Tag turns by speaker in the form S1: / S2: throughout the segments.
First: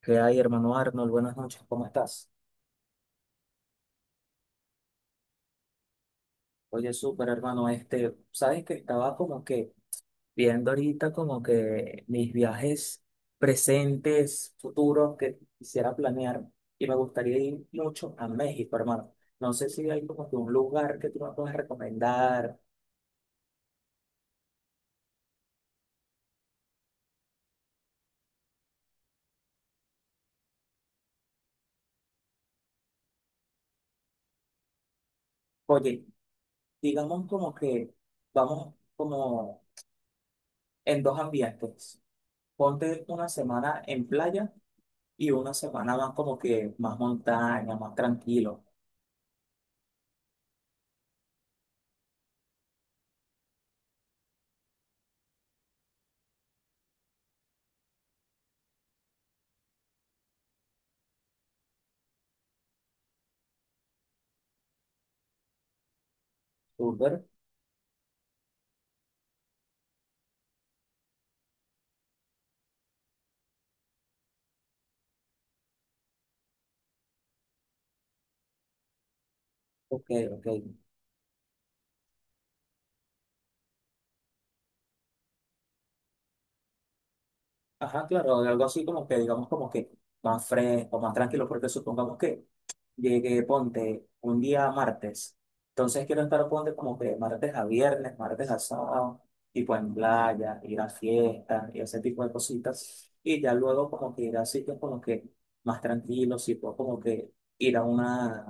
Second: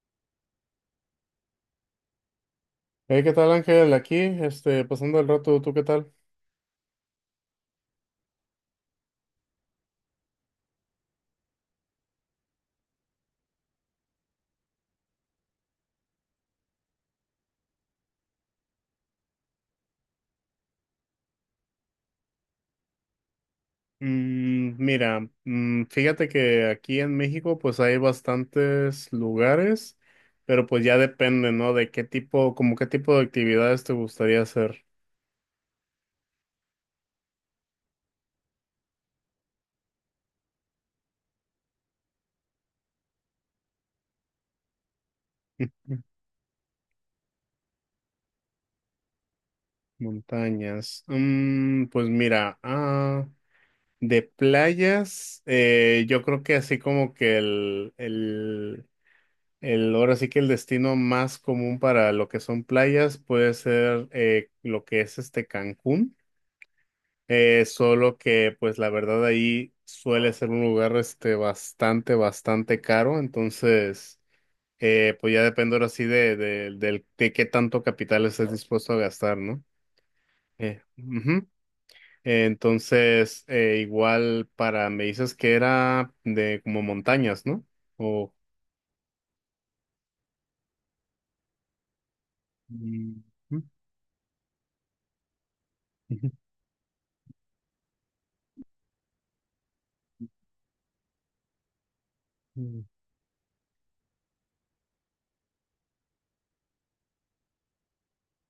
S1: ¿Qué hay, hermano Arnold? Buenas noches, ¿cómo estás?
S2: Hey, ¿qué tal, Ángel? Aquí, pasando el rato, ¿tú qué tal?
S1: Oye, súper, hermano, este, sabes que estaba como que viendo ahorita como que mis viajes presentes, futuros que quisiera planear y me gustaría ir mucho a México, hermano. No sé si hay como que un lugar que tú me puedas recomendar.
S2: Mira, fíjate que aquí en México, pues hay bastantes lugares, pero pues ya depende, ¿no? De qué tipo, como qué tipo de actividades te gustaría hacer.
S1: Oye, digamos como que vamos como en dos ambientes. Ponte una semana en playa y una semana más como que más montaña, más tranquilo.
S2: Montañas. Pues mira, de playas, yo creo que así como que el ahora sí que el destino más común para lo que son playas puede ser lo que es Cancún.
S1: Súper.
S2: Solo que pues la verdad ahí suele ser un lugar bastante, bastante caro, entonces pues ya depende ahora sí de qué tanto capital estés dispuesto a gastar, ¿no?
S1: Ok, ok.
S2: Ujú. Entonces igual para, me dices que era de como montañas, ¿no?
S1: Ajá,
S2: O...
S1: claro, algo así como que, digamos, como que más fresco, más tranquilo, porque supongamos que
S2: Mm,
S1: llegue, ponte, un día martes. Entonces quiero estar, ponte, como que martes a viernes, martes a sábado, tipo en playa, ir a fiestas y ese tipo de
S2: ujú.
S1: cositas. Y ya luego como que ir a sitios como que más tranquilos, tipo como que ir a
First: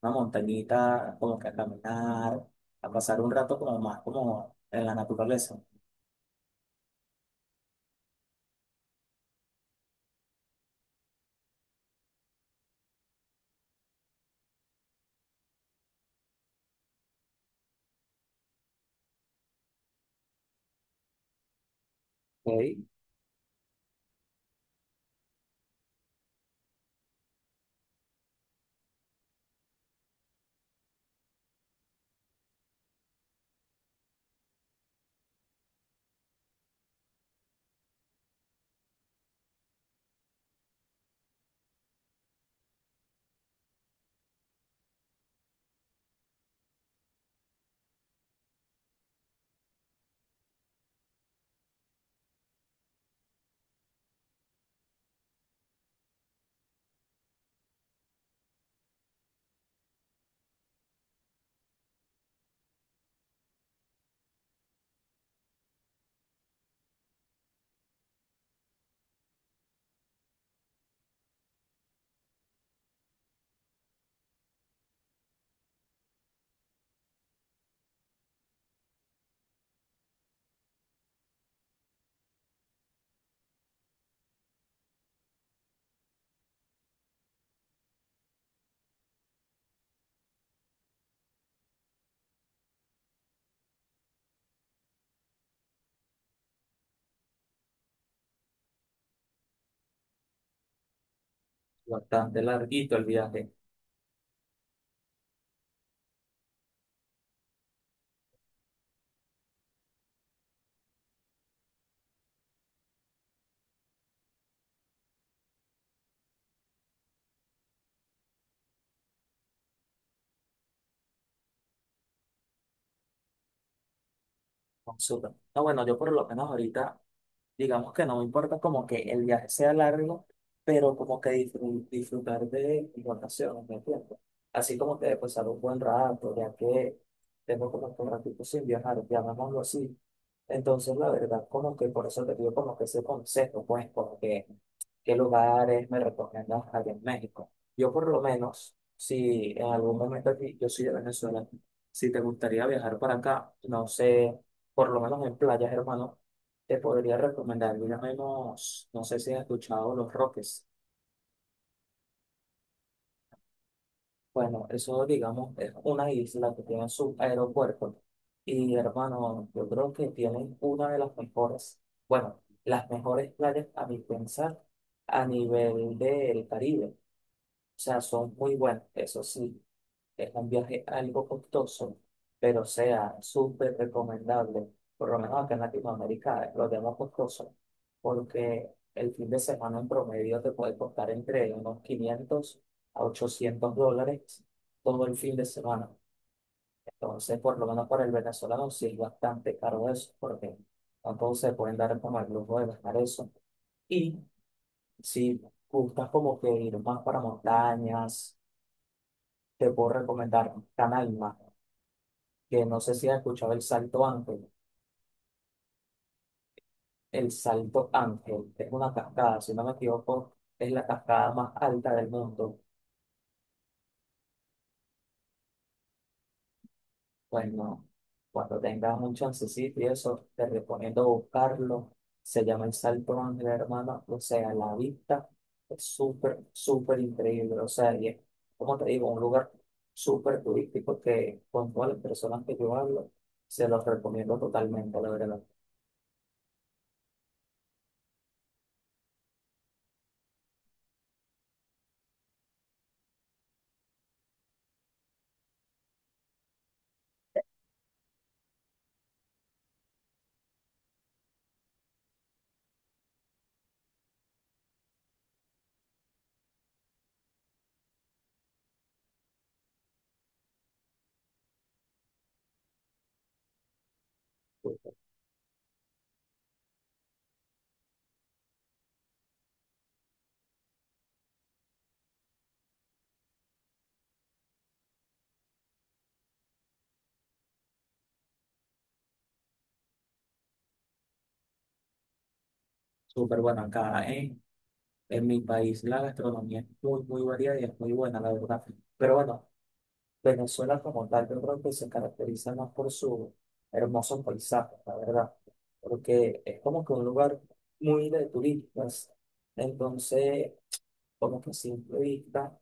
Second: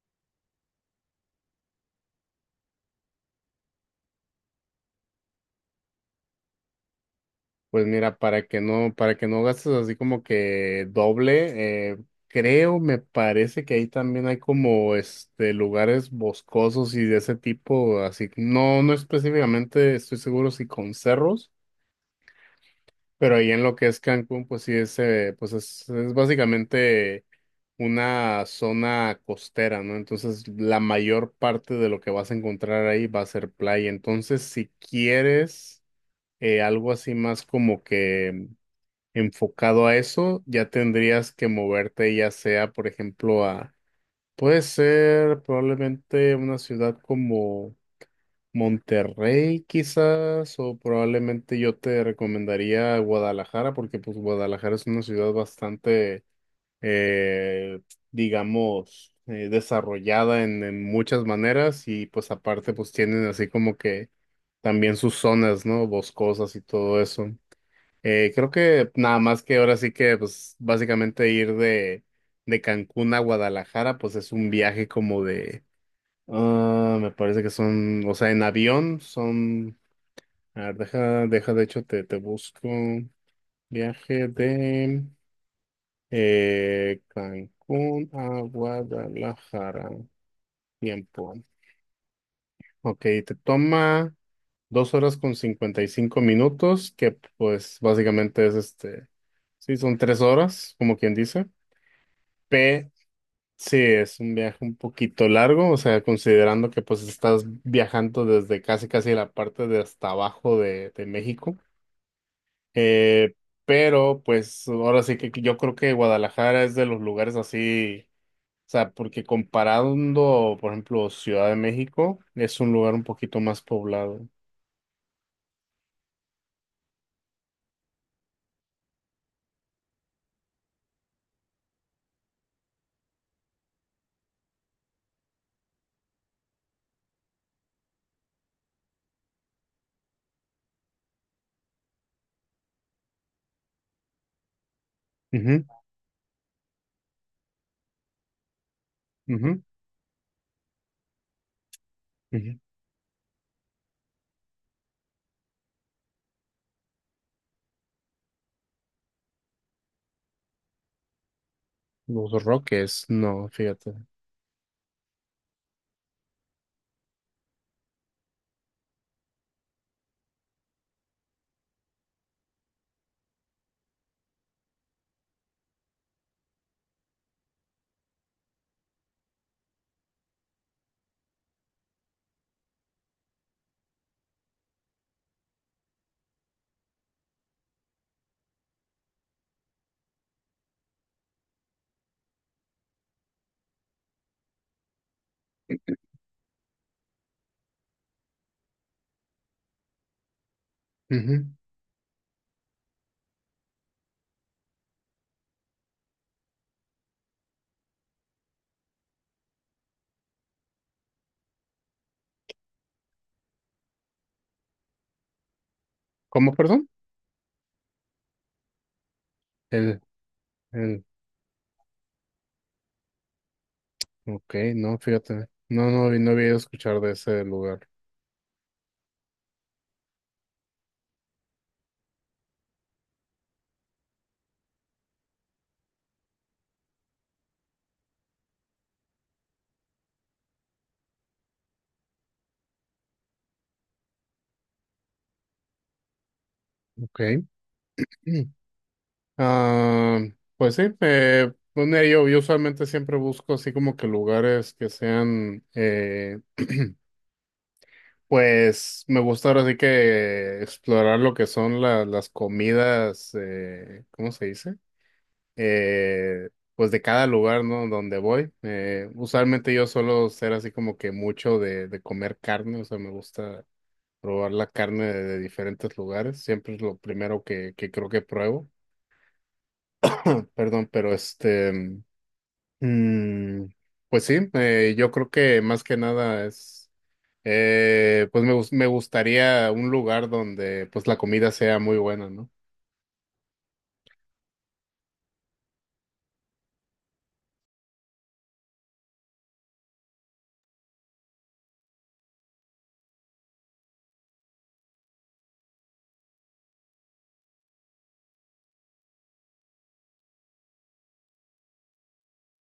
S1: una montañita, como que a caminar, a pasar un rato como más como en la naturaleza.
S2: Pues mira, para que no gastes así como que doble, creo, me parece que ahí también hay como lugares boscosos y de ese tipo, así, no, no específicamente estoy seguro si con cerros,
S1: Ok.
S2: pero ahí en lo que es Cancún, pues sí es, pues es básicamente una zona costera, ¿no? Entonces la mayor parte de lo que vas a encontrar ahí va a ser playa. Entonces, si quieres algo así más como que enfocado a eso, ya tendrías que moverte ya sea, por ejemplo, puede ser probablemente una ciudad como Monterrey quizás, o probablemente yo te recomendaría Guadalajara, porque pues Guadalajara es una ciudad bastante, eh, digamos, desarrollada en muchas maneras y pues aparte pues tienen así como que también sus zonas, ¿no? Boscosas y todo eso. Creo que nada más que ahora sí que, pues, básicamente ir de Cancún a Guadalajara, pues es un viaje como de, me parece que son, o sea, en avión son, a ver, deja, de hecho, te busco viaje de Cancún a Guadalajara, tiempo. Ok, te toma 2 horas con 55 minutos, que pues básicamente es sí, son 3 horas, como quien dice.
S1: Bastante
S2: P,
S1: larguito el viaje.
S2: sí, es un viaje un poquito largo, o sea, considerando que pues estás viajando desde casi casi la parte de hasta abajo de México. Eh, pero pues ahora sí que yo creo que Guadalajara es de los lugares así, o sea, porque comparando, por ejemplo, Ciudad de México, es un lugar un poquito más poblado.
S1: Súper. No, bueno, yo por lo menos ahorita, digamos que no me importa como que el viaje sea largo, pero como que disfrutar de mis vacaciones, ¿me entiendes? Así como que pasar un buen rato, ya que tengo como que un ratito sin viajar, llamémoslo así. Entonces, la verdad, como que por eso te digo como que ese consejo, pues, porque qué
S2: Ujú,
S1: lugares me recomiendas allá en México. Yo por lo menos, si
S2: ujú,
S1: en algún momento aquí, yo soy de Venezuela, si te
S2: ujú.
S1: gustaría viajar para acá, no sé, por lo menos en playas, hermano te podría recomendar, mira menos, no sé si has escuchado Los Roques.
S2: Los Roques, no, fíjate.
S1: Bueno, eso digamos es una isla que tiene su aeropuerto. Y hermano, yo creo que tienen una de las mejores, bueno, las mejores playas a mi pensar a nivel del Caribe. O sea, son muy buenas, eso sí. Es un viaje algo costoso, pero sea súper recomendable, por lo menos acá en Latinoamérica lo tenemos costoso, porque el fin de semana en promedio te puede costar entre unos 500 a $800 todo el fin de semana. Entonces, por lo menos para el venezolano sí es bastante caro eso, porque no todos
S2: Ujú.
S1: se pueden dar como el lujo de gastar eso. Y si gustas como que ir más para montañas, te puedo recomendar Canal que no sé si has escuchado el Salto Ángel.
S2: ¿Cómo, perdón?
S1: El Salto Ángel es una cascada, si no me
S2: El,
S1: equivoco, es la
S2: el-
S1: cascada más alta del mundo.
S2: Ok, no, fíjate. No, no, no había escuchado de ese
S1: Bueno,
S2: lugar.
S1: cuando tengas un chancecito y eso, te recomiendo buscarlo. Se llama el Salto Ángel, hermano. O sea, la vista es súper, súper increíble. O sea, y es, como te digo, un lugar súper turístico que con todas las personas que yo hablo, se los recomiendo totalmente, la verdad.
S2: Ok. Mm. Ah, pues sí, pues mira, yo usualmente siempre busco así como que lugares que sean, pues me gusta ahora sí que explorar lo que son las comidas, ¿cómo se dice? Eh, pues de cada lugar, ¿no? Donde voy. Usualmente yo suelo ser así como que mucho de comer carne, o sea, me gusta. Probar la carne de diferentes lugares. Siempre es lo primero que creo que pruebo. Perdón, pero mm, pues sí, yo creo que más que nada es, pues me gustaría un lugar donde pues la comida sea muy buena, ¿no?
S1: Súper bueno acá, ¿eh? En mi país la gastronomía es muy, muy variada y es muy buena, la verdad. Pero bueno, Venezuela como tal, yo creo que se caracteriza más por su hermoso paisaje, la verdad. Porque es como que un lugar muy de turistas. Entonces, como que a simple vista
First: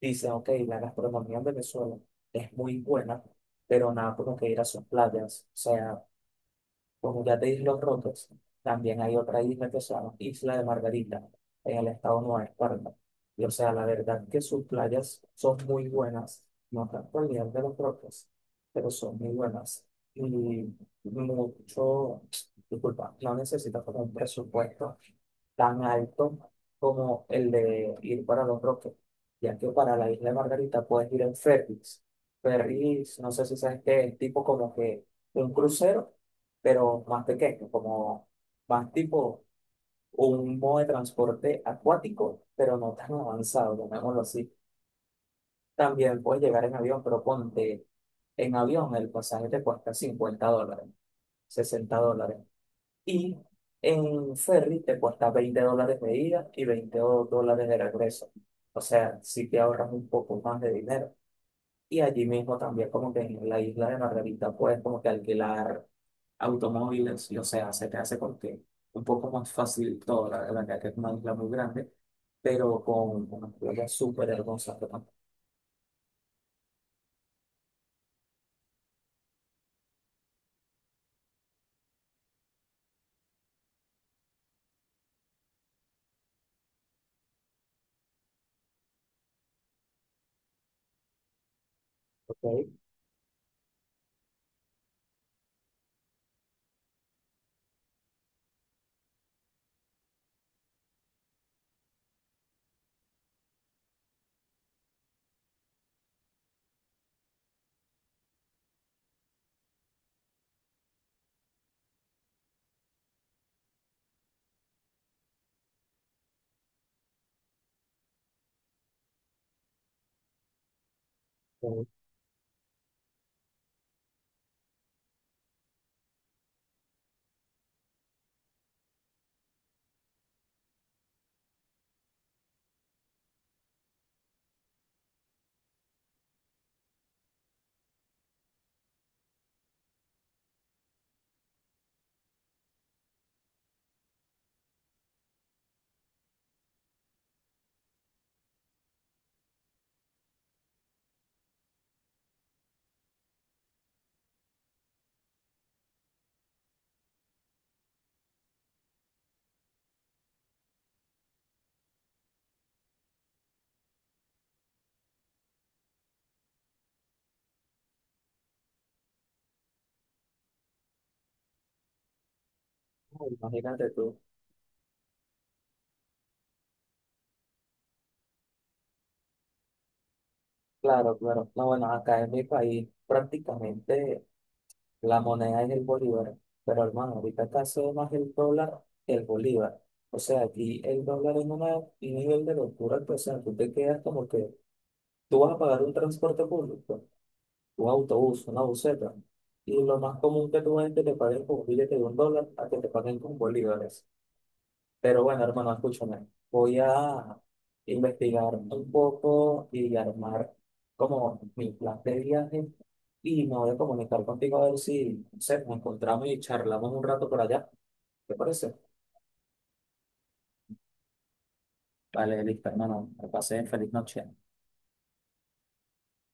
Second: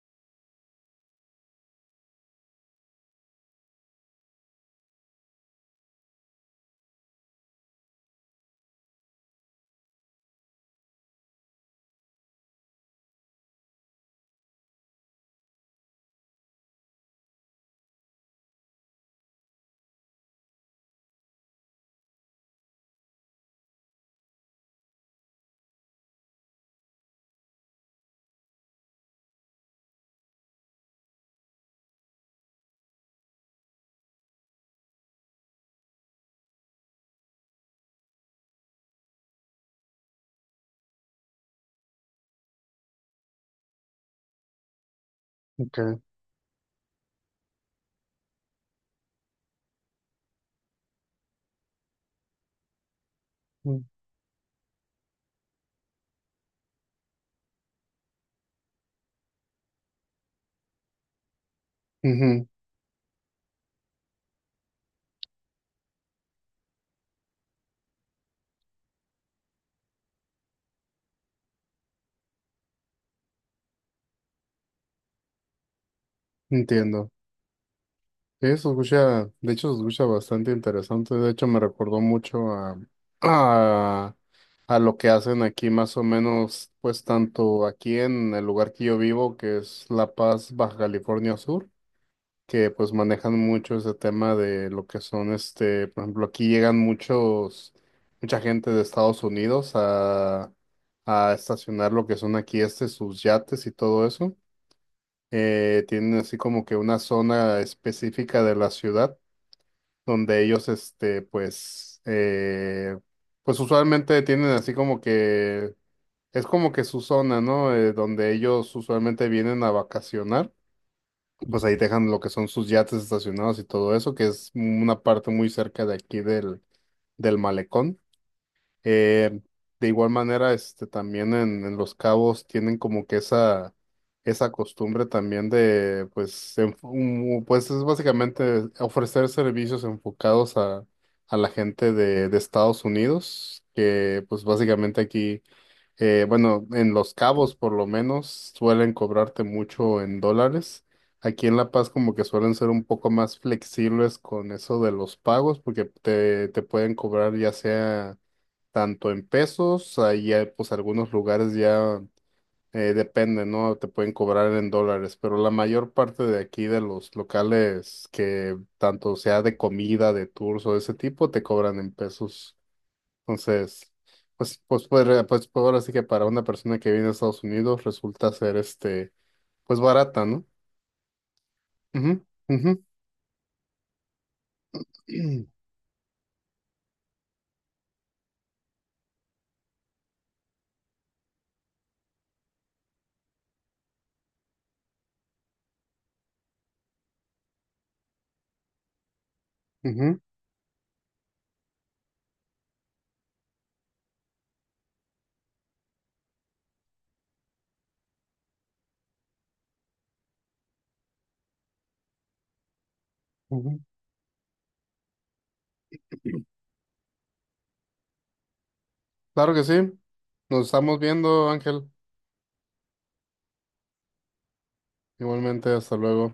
S1: dicen, ok, la gastronomía en Venezuela es muy buena, pero nada como que ir a sus playas. O sea, como ya te dije los rotos, también hay otra isla que se llama Isla de Margarita, en el estado Nueva Esparta. Y o sea, la verdad que sus playas son muy buenas, no tanto al nivel de los rotos, pero son muy buenas. Y mucho, disculpa, no necesitas como un presupuesto tan alto como el de ir para Los Roques, ya que para la isla de Margarita puedes ir en ferries. Ferries, no sé si sabes qué es, tipo como que un crucero pero más pequeño, como más tipo un modo de transporte acuático, pero no tan avanzado, llamémoslo así.
S2: Okay.
S1: También puedes llegar en avión, pero ponte en avión, el pasaje te cuesta $50, $60. Y
S2: Mm,
S1: en ferry te cuesta $20 de ida y $20 de regreso. O sea, si te ahorras un poco más de dinero. Y allí
S2: ujú,
S1: mismo también como que en la isla de Margarita puedes como que alquilar automóviles, y o sea, se te hace porque un poco más fácil todo, la verdad que es una isla muy grande, pero con una playa súper hermosa que tampoco
S2: entiendo. Sí, se escucha, de hecho se escucha bastante interesante, de hecho me recordó mucho a, a, a lo que hacen aquí más o menos, pues tanto aquí en el lugar que yo vivo, que es La Paz, Baja California Sur,
S1: hay.
S2: que pues manejan mucho ese tema de lo que son, por ejemplo, aquí llegan mucha gente de Estados Unidos a estacionar lo que son aquí sus yates y todo eso. Tienen así como que una zona específica de la ciudad donde ellos, pues, pues usualmente tienen así como que, es como que su zona, ¿no? Donde ellos usualmente vienen a vacacionar, pues ahí
S1: Eh,
S2: dejan lo que son sus yates estacionados y todo eso, que es una parte muy cerca de aquí del malecón. Eh, de igual manera, también en Los Cabos tienen como que esa costumbre también de, pues, pues es básicamente ofrecer servicios enfocados a la gente de Estados Unidos, que pues básicamente aquí, bueno, en Los Cabos por lo menos suelen cobrarte mucho en dólares. Aquí en La Paz como que suelen ser un poco más flexibles con eso de los pagos, porque te pueden cobrar ya sea tanto en pesos, ahí hay, pues algunos lugares ya depende, ¿no? Te pueden cobrar en dólares, pero la mayor parte de aquí de los locales que tanto sea de comida, de tours o de ese tipo, te cobran en pesos.
S1: Imagínate
S2: Entonces,
S1: tú.
S2: pues, ahora sí que para una persona que viene a Estados Unidos resulta ser pues barata, ¿no?
S1: Claro, claro. No, bueno, acá
S2: Ujú,
S1: en mi
S2: ujú,
S1: país prácticamente la moneda es el bolívar, pero hermano, ahorita acá se ve más el dólar que el bolívar. O sea, aquí el dólar es un nivel de locura, que, o sea, tú te quedas como que tú vas a pagar un transporte público. Un autobús, una buseta. Y lo más común que tú ves es que te paguen con un billete de un dólar a que te paguen con bolívares. Pero bueno, hermano, escúchame. Voy a investigar un poco y armar como mi plan de viaje. Y me
S2: ujú,
S1: voy a
S2: ujú.
S1: comunicar contigo a ver si, no sé, nos encontramos y charlamos un rato por allá. ¿Te parece?
S2: Claro que sí. Nos estamos viendo, Ángel.
S1: Vale, listo, hermano. Me pasé feliz noche.
S2: Igualmente, hasta luego.